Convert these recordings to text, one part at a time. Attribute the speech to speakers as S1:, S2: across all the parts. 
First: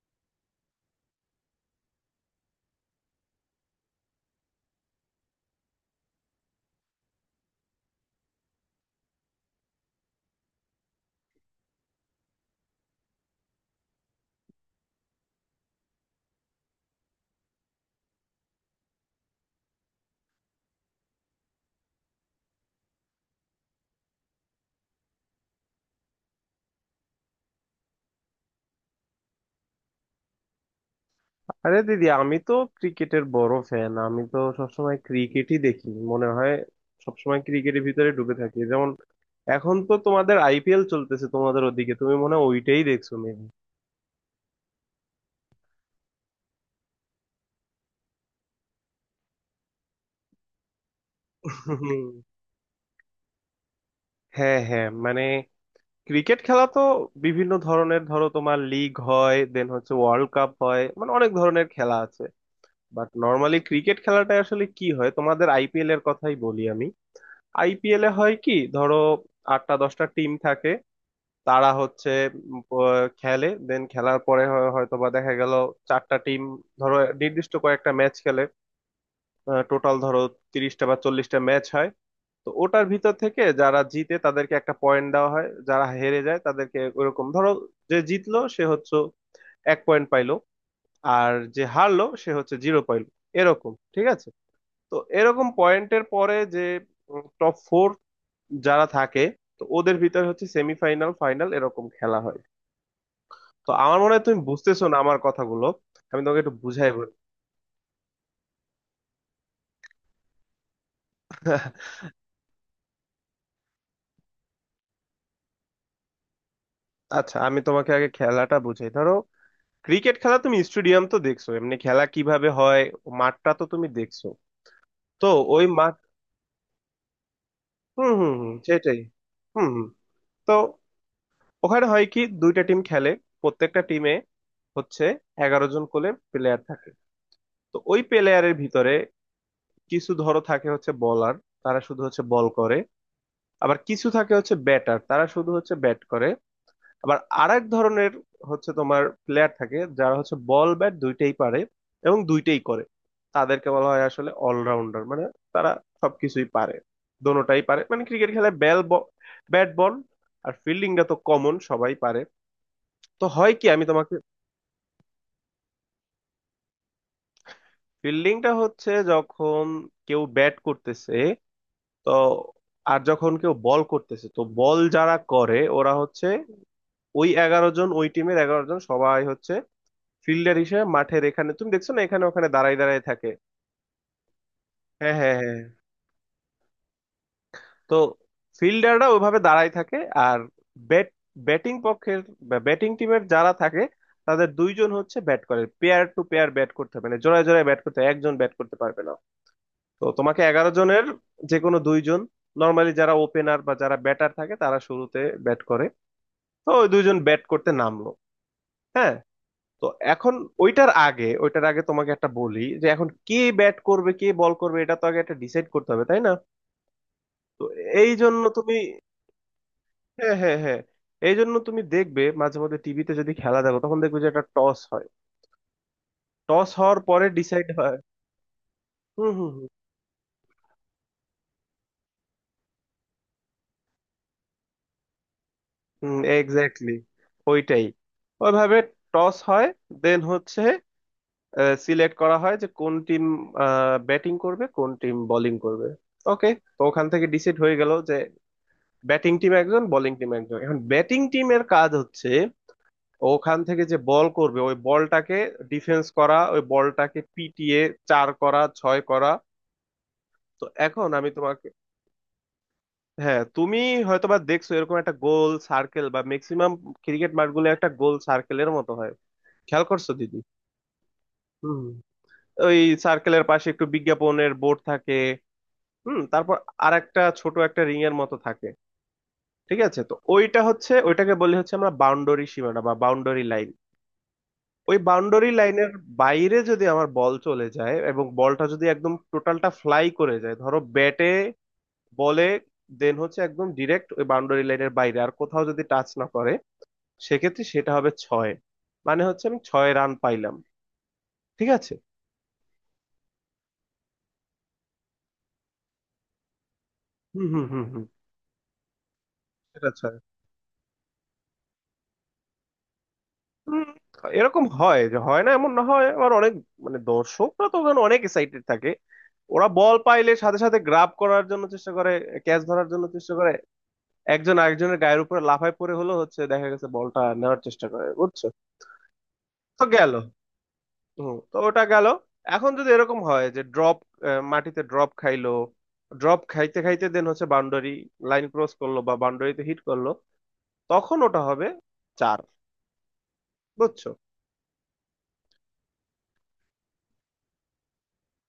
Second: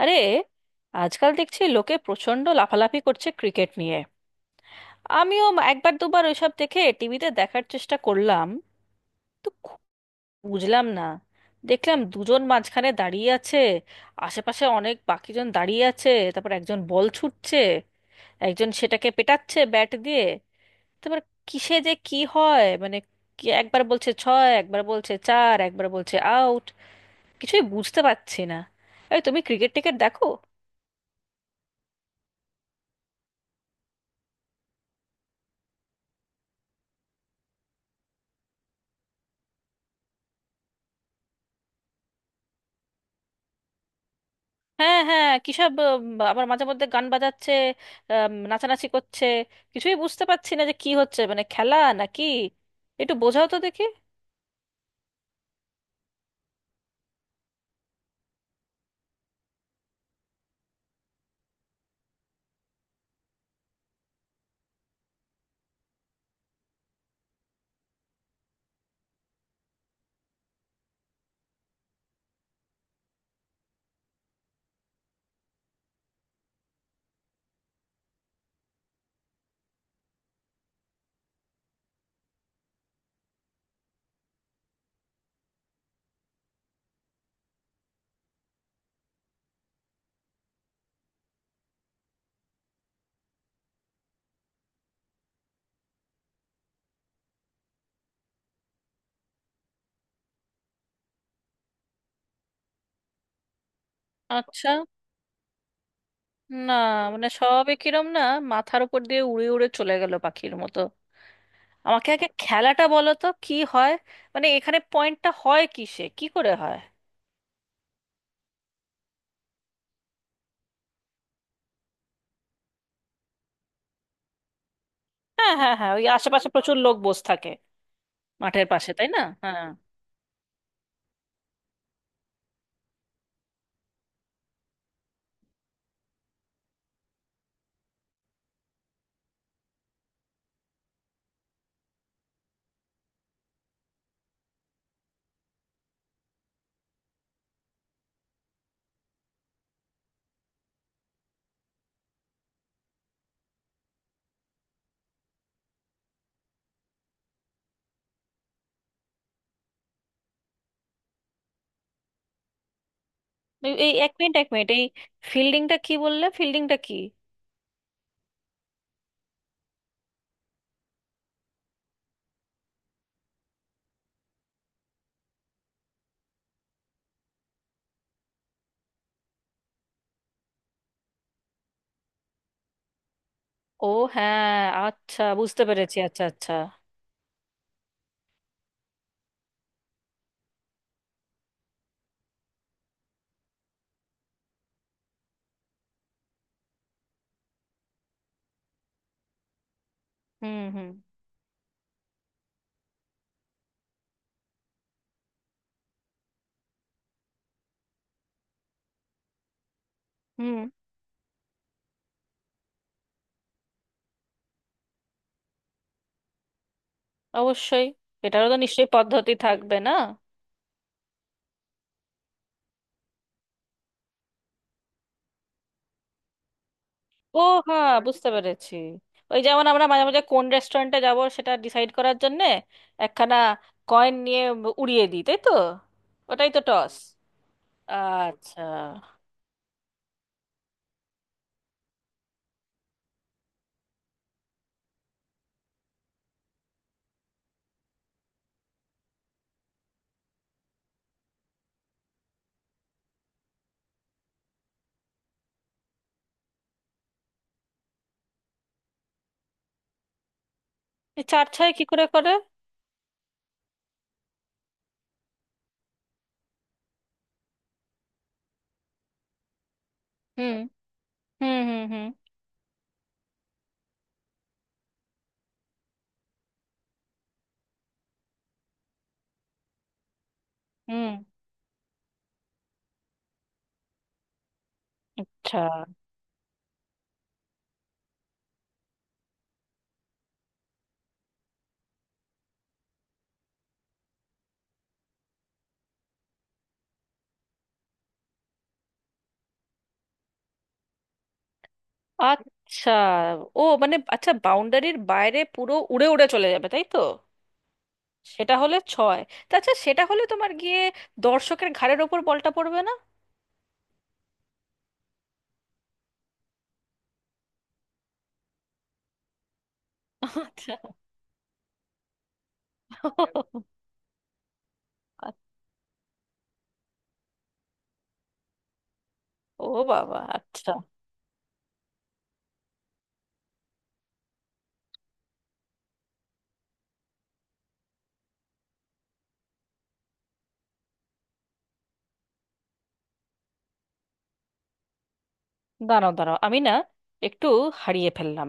S1: আরে, আজকাল দেখছি লোকে প্রচণ্ড লাফালাফি করছে ক্রিকেট নিয়ে। আমিও একবার দুবার ওইসব দেখে, টিভিতে দেখার চেষ্টা করলাম। তো খু- বুঝলাম না। দেখলাম দুজন মাঝখানে দাঁড়িয়ে আছে, আশেপাশে অনেক বাকিজন দাঁড়িয়ে আছে, তারপর একজন বল ছুটছে, একজন সেটাকে পেটাচ্ছে ব্যাট দিয়ে। তারপর কিসে যে কি হয়, মানে কি একবার বলছে ছয়, একবার বলছে চার, একবার বলছে আউট। কিছুই বুঝতে পারছি না। এই, তুমি ক্রিকেট টিকেট দেখো?
S2: আরে দিদি, আমি তো ক্রিকেটের বড় ফ্যান। আমি তো সবসময় ক্রিকেটই দেখি মনে হয়, সবসময় ক্রিকেটের ভিতরে ঢুকে থাকি। যেমন এখন তো তোমাদের আইপিএল চলতেছে তোমাদের ওদিকে, তুমি মনে হয় ওইটাই দেখছো মেবি।
S1: হ্যাঁ, হ্যাঁ, কিসব আবার মাঝে মধ্যে গান বাজাচ্ছে, নাচানাচি করছে। কিছুই বুঝতে পারছি না যে কি হচ্ছে, মানে খেলা নাকি! একটু বোঝাও তো দেখি।
S2: হ্যাঁ হ্যাঁ, মানে ক্রিকেট খেলা তো বিভিন্ন ধরনের, ধরো তোমার লিগ হয়, দেন হচ্ছে ওয়ার্ল্ড কাপ হয়, মানে অনেক ধরনের খেলা আছে। বাট নর্মালি ক্রিকেট খেলাটা আসলে কি হয়, তোমাদের আইপিএল এর কথাই বলি আমি। আইপিএল এ হয় কি, ধরো আটটা দশটা টিম থাকে, তারা হচ্ছে খেলে, দেন খেলার পরে হয়তো বা দেখা গেল চারটা টিম, ধরো নির্দিষ্ট কয়েকটা ম্যাচ খেলে, টোটাল ধরো 30টা বা 40টা ম্যাচ হয়। তো ওটার ভিতর থেকে যারা জিতে তাদেরকে একটা পয়েন্ট দেওয়া হয়, যারা হেরে যায় তাদেরকে ওরকম, ধরো যে জিতলো সে হচ্ছে এক পয়েন্ট পাইলো, আর যে হারলো সে হচ্ছে জিরো পাইলো, এরকম, ঠিক আছে। তো এরকম পয়েন্টের পরে যে টপ ফোর যারা থাকে, তো ওদের ভিতরে হচ্ছে সেমিফাইনাল, ফাইনাল এরকম খেলা হয়। তো আমার মনে হয় তুমি
S1: আচ্ছা।
S2: বুঝতেছো না আমার কথাগুলো, আমি তোমাকে একটু
S1: না,
S2: বুঝাই বলি
S1: মানে সবে কিরম না মাথার উপর দিয়ে উড়ে উড়ে চলে গেল পাখির মতো। আমাকে আগে খেলাটা বলো তো কি হয়, মানে এখানে পয়েন্টটা হয় কিসে, কি করে হয়।
S2: আচ্ছা আমি তোমাকে আগে খেলাটা বুঝাই, ধরো ক্রিকেট খেলা, তুমি স্টেডিয়াম তো দেখছো এমনি খেলা কিভাবে হয়, মাঠটা তো তুমি দেখছো। তো
S1: হ্যাঁ,
S2: ওই
S1: হ্যাঁ, হ্যাঁ,
S2: মাঠ,
S1: ওই আশেপাশে প্রচুর লোক বসে থাকে
S2: হুম হুম হুম
S1: মাঠের পাশে,
S2: সেটাই।
S1: তাই না? হ্যাঁ।
S2: হুম হুম। তো ওখানে হয় কি, দুইটা টিম খেলে, প্রত্যেকটা টিমে হচ্ছে 11 জন করে প্লেয়ার থাকে। তো ওই প্লেয়ারের ভিতরে কিছু ধরো থাকে হচ্ছে বলার, তারা শুধু হচ্ছে বল করে, আবার কিছু থাকে হচ্ছে ব্যাটার, তারা শুধু হচ্ছে ব্যাট করে, আবার আরেক ধরনের হচ্ছে তোমার প্লেয়ার থাকে যারা হচ্ছে বল ব্যাট দুইটাই পারে এবং দুইটাই করে, তাদেরকে বলা হয় আসলে অলরাউন্ডার। মানে তারা সবকিছুই পারে, দোনোটাই পারে, মানে ক্রিকেট খেলায় ব্যাট, বল, আর ফিল্ডিংটা তো কমন, সবাই পারে। তো হয় কি,
S1: এই
S2: আমি
S1: এই, এক
S2: তোমাকে,
S1: মিনিট, এক মিনিট, এই ফিল্ডিংটা কি বললে? ফিল্ডিংটা কি?
S2: ফিল্ডিংটা হচ্ছে যখন কেউ ব্যাট করতেছে তো, আর যখন কেউ বল করতেছে তো বল যারা করে ওরা হচ্ছে ওই এগারো জন, ওই টিমের এগারো জন সবাই হচ্ছে ফিল্ডার হিসেবে মাঠের এখানে, তুমি দেখছো না এখানে ওখানে দাঁড়ায় দাঁড়ায় থাকে।
S1: ও, হ্যাঁ,
S2: হ্যাঁ
S1: আচ্ছা,
S2: হ্যাঁ হ্যাঁ।
S1: বুঝতে পেরেছি। আচ্ছা, আচ্ছা।
S2: তো ফিল্ডাররা ওইভাবে দাঁড়ায় থাকে, আর ব্যাট ব্যাটিং পক্ষের, ব্যাটিং টিমের যারা থাকে তাদের দুইজন হচ্ছে ব্যাট করে, পেয়ার টু পেয়ার ব্যাট করতে হবে, মানে জোড়ায় জোড়ায় ব্যাট করতে হয়, একজন ব্যাট করতে পারবে না। তো তোমাকে
S1: হুম,
S2: এগারো
S1: হুম,
S2: জনের যে কোনো দুইজন, নর্মালি যারা ওপেনার বা যারা ব্যাটার থাকে তারা শুরুতে ব্যাট করে। তো ওই দুইজন ব্যাট করতে নামলো। হ্যাঁ। তো এখন,
S1: হুম।
S2: ওইটার আগে ওইটার আগে তোমাকে একটা বলি যে এখন কে ব্যাট করবে কে বল করবে এটা তো আগে একটা ডিসাইড করতে হবে, তাই না। তো
S1: অবশ্যই।
S2: এই জন্য
S1: এটারও তো
S2: তুমি,
S1: নিশ্চয়ই পদ্ধতি থাকবে না?
S2: হ্যাঁ হ্যাঁ হ্যাঁ, এই জন্য তুমি দেখবে মাঝে মধ্যে টিভিতে যদি খেলা দেখো তখন দেখবে যে একটা টস হয়, টস হওয়ার পরে
S1: ও,
S2: ডিসাইড
S1: হ্যাঁ,
S2: হয়।
S1: বুঝতে পেরেছি।
S2: হুম
S1: ওই
S2: হুম
S1: যেমন আমরা মাঝে মাঝে কোন রেস্টুরেন্টে যাব সেটা ডিসাইড করার জন্যে একখানা কয়েন নিয়ে উড়িয়ে দিই, তাই তো?
S2: হুম
S1: ওটাই তো
S2: এক্স্যাক্টলি,
S1: টস।
S2: ওইটাই,
S1: আচ্ছা।
S2: ওইভাবে টস হয়, দেন হচ্ছে সিলেক্ট করা হয় যে কোন টিম ব্যাটিং করবে কোন টিম বোলিং করবে, ওকে। তো ওখান থেকে ডিসাইড হয়ে গেল যে ব্যাটিং টিম একজন, বোলিং টিম একজন। এখন ব্যাটিং টিমের কাজ হচ্ছে ওখান থেকে যে বল করবে ওই বলটাকে ডিফেন্স করা, ওই বলটাকে পিটিয়ে চার করা, ছয় করা। তো এখন
S1: এই
S2: আমি
S1: চার
S2: তোমাকে,
S1: ছয় কি করে করে?
S2: হ্যাঁ তুমি হয়তোবা দেখছো এরকম একটা গোল সার্কেল বা ম্যাক্সিমাম ক্রিকেট মাঠগুলো একটা গোল সার্কেলের মতো হয়, খেয়াল করছো দিদি?
S1: হুম, হুম,
S2: হুম।
S1: হুম, হুম,
S2: ওই সার্কেলের পাশে একটু বিজ্ঞাপনের বোর্ড থাকে, হুম, তারপর আর একটা ছোট একটা রিং এর মতো থাকে, ঠিক আছে। তো ওইটা হচ্ছে,
S1: হুম।
S2: ওইটাকে বলি হচ্ছে আমরা বাউন্ডারি সীমানা বা বাউন্ডারি লাইন। ওই বাউন্ডারি
S1: আচ্ছা,
S2: লাইনের বাইরে যদি আমার বল চলে যায় এবং বলটা যদি একদম টোটালটা ফ্লাই করে যায় ধরো ব্যাটে বলে, দেন হচ্ছে একদম ডিরেক্ট ওই বাউন্ডারি লাইনের বাইরে আর কোথাও যদি টাচ না করে, সেক্ষেত্রে সেটা হবে ছয়। মানে হচ্ছে আমি ছয় রান পাইলাম, ঠিক আছে।
S1: আচ্ছা। ও, মানে আচ্ছা, বাউন্ডারির বাইরে পুরো উড়ে উড়ে চলে যাবে, তাই তো?
S2: হুম হুম হুম হুম,
S1: সেটা হলে ছয়। তাছাড়া
S2: সেটা
S1: সেটা
S2: ছয়।
S1: হলে তোমার গিয়ে দর্শকের ঘাড়ের ওপর বলটা পড়বে না?
S2: হুম, এরকম হয় যে হয় না এমন না, হয় আবার অনেক, মানে দর্শকরা তো ওখানে অনেক এক্সাইটেড থাকে, ওরা বল পাইলে সাথে
S1: আচ্ছা।
S2: সাথে গ্রাব করার জন্য চেষ্টা করে, ক্যাচ ধরার জন্য চেষ্টা করে, একজন আরেকজনের গায়ের উপরে লাফায় পড়ে হলো হচ্ছে, দেখা গেছে বলটা নেওয়ার চেষ্টা করে, বুঝছো।
S1: ও
S2: তো গেল,
S1: বাবা, আচ্ছা।
S2: হুম তো ওটা গেল। এখন যদি এরকম হয় যে ড্রপ, মাটিতে ড্রপ খাইলো, ড্রপ খাইতে খাইতে দেন হচ্ছে বাউন্ডারি লাইন ক্রস করলো বা বাউন্ডারিতে হিট করলো, তখন ওটা হবে চার, বুঝছো।
S1: দাঁড়াও, দাঁড়াও, আমি না একটু হারিয়ে ফেললাম।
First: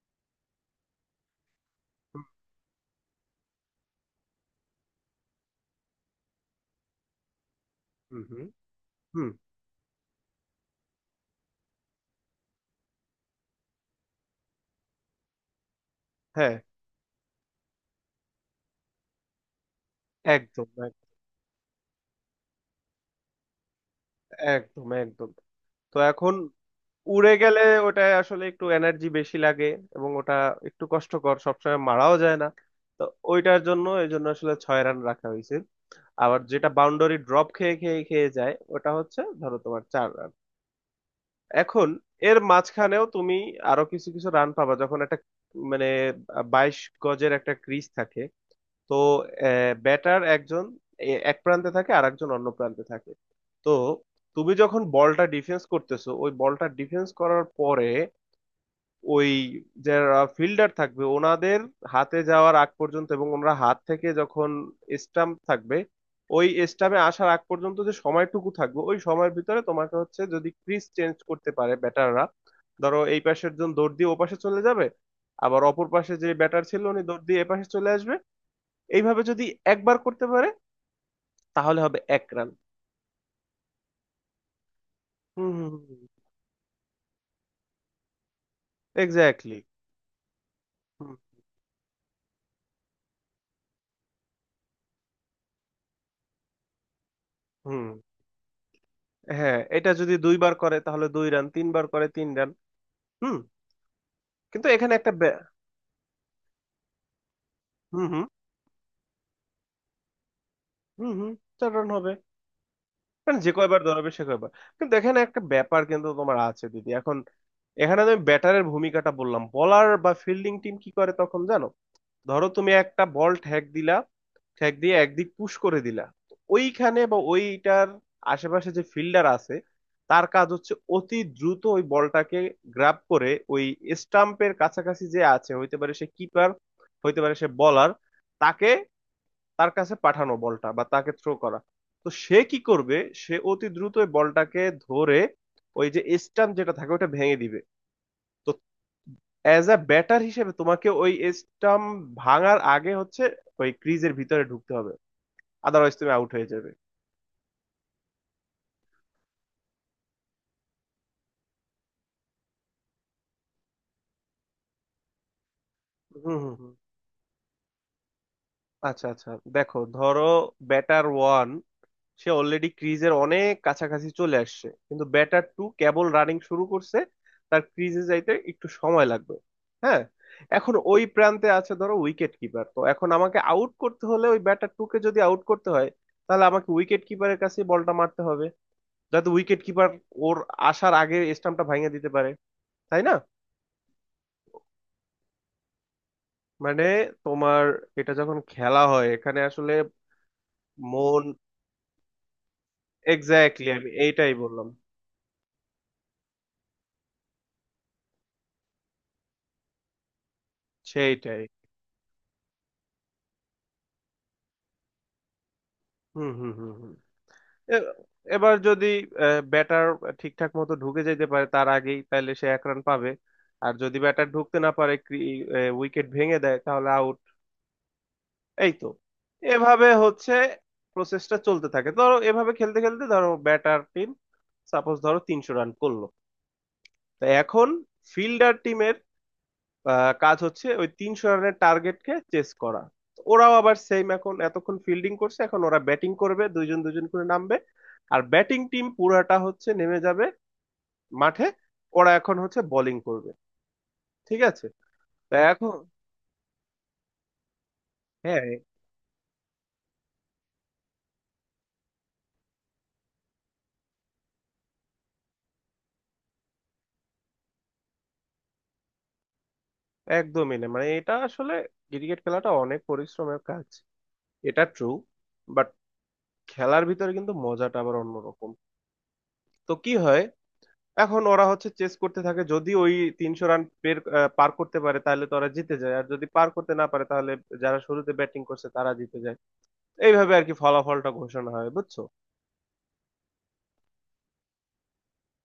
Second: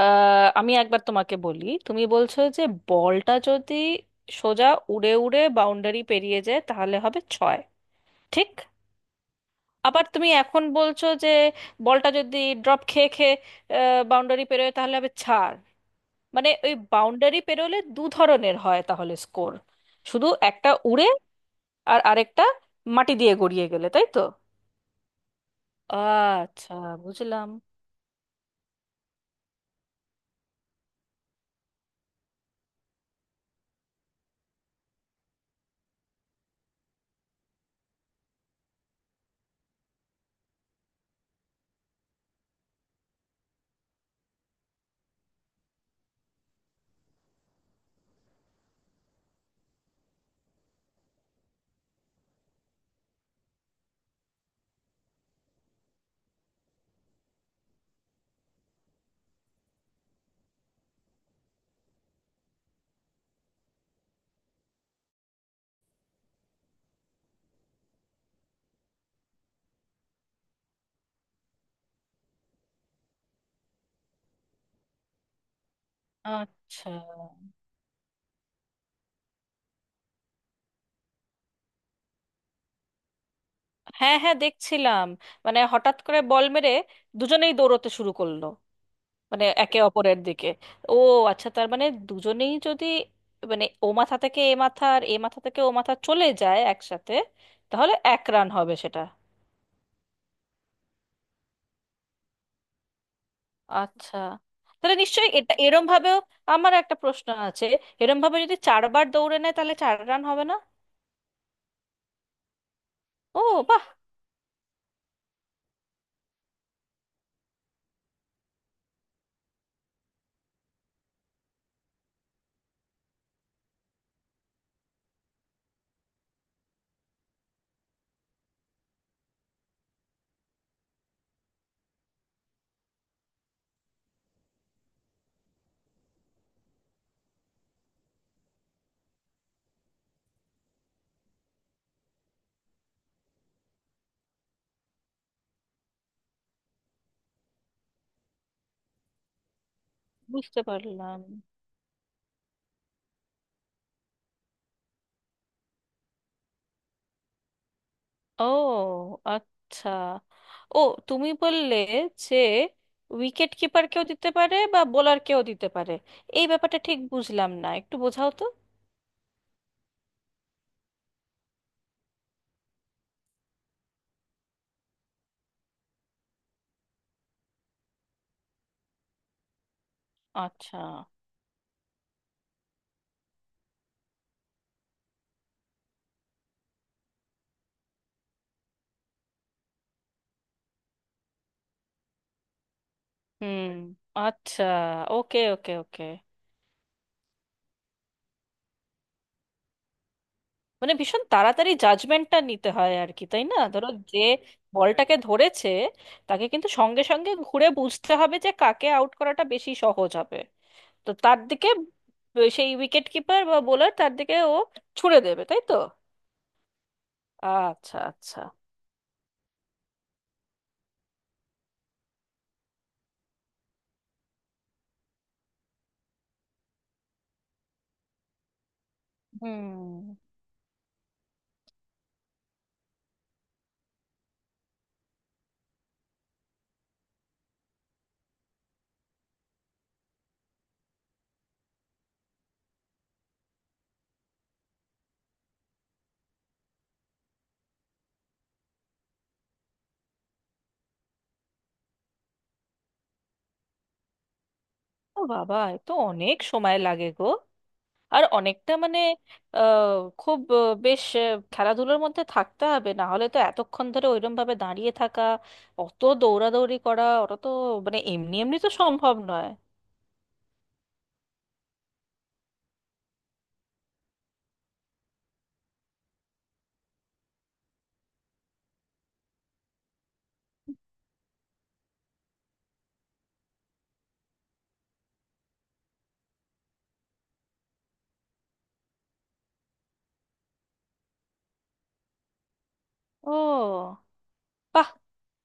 S1: আমি একবার তোমাকে বলি, তুমি
S2: হুম
S1: বলছো যে বলটা যদি সোজা উড়ে উড়ে বাউন্ডারি পেরিয়ে যায় তাহলে হবে ছয়,
S2: হুম হুম
S1: ঠিক?
S2: হুম,
S1: আবার তুমি এখন বলছো যে বলটা যদি ড্রপ খেয়ে খেয়ে বাউন্ডারি পেরোয় তাহলে হবে চার। মানে
S2: হ্যাঁ
S1: ওই বাউন্ডারি পেরোলে দু ধরনের হয় তাহলে স্কোর, শুধু
S2: একদম
S1: একটা উড়ে আর আরেকটা মাটি দিয়ে গড়িয়ে গেলে, তাই তো?
S2: একদম একদম। তো এখন
S1: আচ্ছা,
S2: উড়ে
S1: বুঝলাম।
S2: গেলে ওটায় আসলে একটু এনার্জি বেশি লাগে এবং ওটা একটু কষ্টকর, সবসময় মারাও যায় না, তো ওইটার জন্য এই জন্য আসলে ছয় রান রাখা হয়েছে। আবার যেটা বাউন্ডারি ড্রপ খেয়ে খেয়ে খেয়ে যায় ওটা হচ্ছে ধরো তোমার চার রান। এখন এর মাঝখানেও তুমি আরো কিছু কিছু রান পাবা যখন একটা, মানে 22 গজের একটা ক্রিজ থাকে। তো ব্যাটার একজন এক প্রান্তে থাকে আর একজন অন্য প্রান্তে থাকে। তো তুমি যখন বলটা ডিফেন্স করতেছো, ওই বলটা ডিফেন্স করার পরে ওই যারা ফিল্ডার থাকবে ওনাদের হাতে যাওয়ার আগ পর্যন্ত এবং ওনারা হাত থেকে যখন স্টাম্প থাকবে ওই স্টাম্পে আসার আগ পর্যন্ত যে সময়টুকু থাকবে ওই সময়ের ভিতরে তোমাকে হচ্ছে যদি ক্রিজ চেঞ্জ করতে পারে ব্যাটাররা। ধরো এই পাশের জন দৌড় দিয়ে ওপাশে চলে যাবে, আবার অপর পাশে যে ব্যাটার ছিল
S1: আচ্ছা।
S2: উনি দৌড় দিয়ে এপাশে চলে আসবে। এইভাবে যদি একবার করতে পারে তাহলে হবে এক রান।
S1: হ্যাঁ, হ্যাঁ, দেখছিলাম।
S2: হুম
S1: মানে
S2: হুম
S1: হঠাৎ করে বল মেরে দুজনেই দৌড়তে শুরু করলো, মানে
S2: এক্স্যাক্টলি।
S1: একে অপরের দিকে। ও,
S2: হুম exactly.
S1: আচ্ছা, তার মানে দুজনেই যদি, মানে ও মাথা থেকে এ মাথা আর এ মাথা থেকে ও মাথা চলে যায় একসাথে,
S2: হুম হুম।
S1: তাহলে এক রান হবে সেটা।
S2: হ্যাঁ, এটা যদি দুইবার করে তাহলে দুই রান, তিনবার করে তিন রান। হুম।
S1: আচ্ছা,
S2: কিন্তু এখানে
S1: তাহলে
S2: একটা
S1: নিশ্চয়ই
S2: ব্যা-
S1: এটা এরম ভাবেও, আমার একটা প্রশ্ন আছে,
S2: হুম
S1: এরম
S2: হুম
S1: ভাবে যদি চারবার দৌড়ে নেয় তাহলে চার রান হবে না?
S2: হুম হুম, চার রান হবে, কারণ
S1: ও,
S2: যে কয়বার
S1: বাহ।
S2: দৌড়াবে সে কয়বার। কিন্তু এখানে একটা ব্যাপার কিন্তু তোমার আছে দিদি, এখন এখানে আমি ব্যাটারের ভূমিকাটা বললাম, বলার বা ফিল্ডিং টিম কি করে তখন জানো। ধরো তুমি একটা বল ঠ্যাক দিলা, ঠ্যাক দিয়ে একদিক পুশ করে দিলা, তো ওইখানে বা ওইটার আশেপাশে যে ফিল্ডার আছে তার কাজ হচ্ছে অতি দ্রুত ওই বলটাকে গ্রাব করে ওই স্টাম্পের কাছাকাছি যে আছে, হইতে পারে সে কিপার, হইতে পারে সে বলার, তাকে, তার কাছে পাঠানো বলটা বা তাকে থ্রো করা। তো সে কি করবে, সে অতি দ্রুত ওই বলটাকে ধরে ওই যে স্টাম্প যেটা থাকে ওটা ভেঙে দিবে। তো অ্যাজ আ ব্যাটার হিসেবে
S1: বুঝতে
S2: তোমাকে ওই
S1: পারলাম।
S2: স্টাম্প ভাঙার আগে হচ্ছে ওই ক্রিজের ভিতরে ঢুকতে হবে, আদারওয়াইজ তুমি আউট হয়ে যাবে।
S1: ও, আচ্ছা। ও, তুমি বললে যে উইকেট কিপার কেউ দিতে পারে বা বোলার কেউ দিতে পারে,
S2: হুম
S1: এই
S2: হুম হুম।
S1: ব্যাপারটা ঠিক বুঝলাম না, একটু বোঝাও তো।
S2: আচ্ছা আচ্ছা, দেখো ধরো ব্যাটার ওয়ান, সে অলরেডি ক্রিজের অনেক কাছাকাছি চলে আসছে কিন্তু ব্যাটার টু কেবল রানিং শুরু করছে, তার ক্রিজে যাইতে একটু সময় লাগবে। হ্যাঁ। এখন
S1: আচ্ছা।
S2: ওই প্রান্তে আছে ধরো উইকেট কিপার, তো এখন আমাকে আউট করতে হলে ওই ব্যাটার টুকে যদি আউট করতে হয় তাহলে আমাকে উইকেট কিপারের কাছে বলটা মারতে হবে যাতে উইকেট কিপার ওর আসার আগে স্টাম্পটা ভাঙিয়ে দিতে পারে, তাই না।
S1: হুম। আচ্ছা, ওকে, ওকে, ওকে।
S2: মানে তোমার এটা যখন খেলা হয় এখানে আসলে
S1: মানে ভীষণ
S2: মন,
S1: তাড়াতাড়ি জাজমেন্টটা নিতে হয় আর কি, তাই না?
S2: এক্স্যাক্টলি,
S1: ধরো
S2: আমি
S1: যে
S2: এইটাই বললাম,
S1: বলটাকে ধরেছে, তাকে কিন্তু সঙ্গে সঙ্গে ঘুরে বুঝতে হবে যে কাকে আউট করাটা বেশি সহজ হবে, তো তার
S2: সেইটাই।
S1: দিকে সেই উইকেট কিপার বা বোলার তার দিকে ও ছুড়ে দেবে, তাই তো?
S2: হুম হুম হুম হুম। এ-
S1: আচ্ছা, আচ্ছা।
S2: এবার যদি ব্যাটার ঠিকঠাক মতো ঢুকে যেতে পারে তার আগেই, তাহলে সে এক রান পাবে। আর যদি ব্যাটার ঢুকতে না পারে, উইকেট ভেঙে দেয় তাহলে আউট, এই তো। এভাবে
S1: হুম।
S2: হচ্ছে প্রসেসটা চলতে থাকে, ধরো এভাবে খেলতে খেলতে ধরো ব্যাটার টিম সাপোজ ধরো 300 রান করলো। তো এখন ফিল্ডার কাজ হচ্ছে ওই তিনশো রানের টার্গেটকে চেস করা। ওরাও আবার সেম, এখন এতক্ষণ ফিল্ডিং করছে এখন ওরা ব্যাটিং করবে দুইজন দুইজন করে নামবে, আর ব্যাটিং টিম পুরাটা হচ্ছে নেমে যাবে মাঠে, ওরা এখন হচ্ছে বোলিং করবে, ঠিক আছে।
S1: ও
S2: তো
S1: বাবা,
S2: এখন,
S1: এ তো অনেক সময় লাগে গো। আর
S2: হ্যাঁ,
S1: অনেকটা, মানে আহ, খুব বেশ খেলাধুলোর মধ্যে থাকতে হবে, না হলে তো এতক্ষণ ধরে ওইরকম ভাবে দাঁড়িয়ে থাকা, অত দৌড়াদৌড়ি করা ওটা তো, মানে এমনি এমনি তো সম্ভব নয়।
S2: একদমই না, মানে এটা আসলে ক্রিকেট খেলাটা অনেক পরিশ্রমের কাজ, এটা ট্রু। বাট খেলার ভিতরে কিন্তু মজাটা আবার অন্যরকম। তো কি হয়, এখন ওরা হচ্ছে চেস করতে থাকে, যদি ওই তিনশো রান পার করতে পারে তাহলে তো ওরা জিতে যায়, আর যদি পার করতে না পারে তাহলে যারা শুরুতে ব্যাটিং করছে তারা জিতে যায়। এইভাবে আর কি ফলাফলটা ঘোষণা হয়, বুঝছো।
S1: ও, বাহ,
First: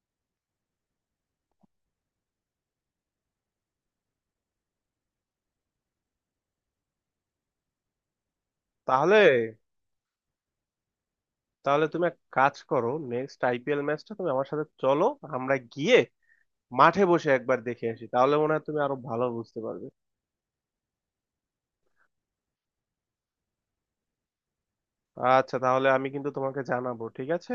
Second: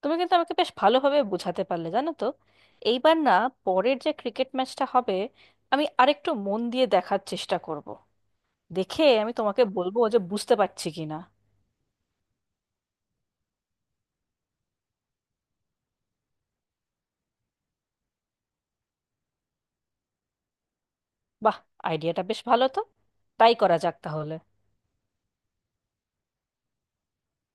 S1: তুমি কিন্তু আমাকে বেশ ভালোভাবে বোঝাতে পারলে, জানো তো। এইবার না পরের যে ক্রিকেট ম্যাচটা হবে, আমি আরেকটু মন দিয়ে দেখার চেষ্টা করব, দেখে
S2: তাহলে,
S1: আমি তোমাকে বলবো যে বুঝতে পারছি কিনা।
S2: তাহলে তুমি এক কাজ করো, নেক্সট আইপিএল ম্যাচটা তুমি আমার সাথে চলো, আমরা গিয়ে মাঠে বসে একবার দেখে আসি, তাহলে মনে হয় তুমি আরো ভালো বুঝতে পারবে।
S1: বাহ, আইডিয়াটা বেশ ভালো তো, তাই করা যাক তাহলে।
S2: আচ্ছা তাহলে আমি কিন্তু তোমাকে জানাবো, ঠিক আছে।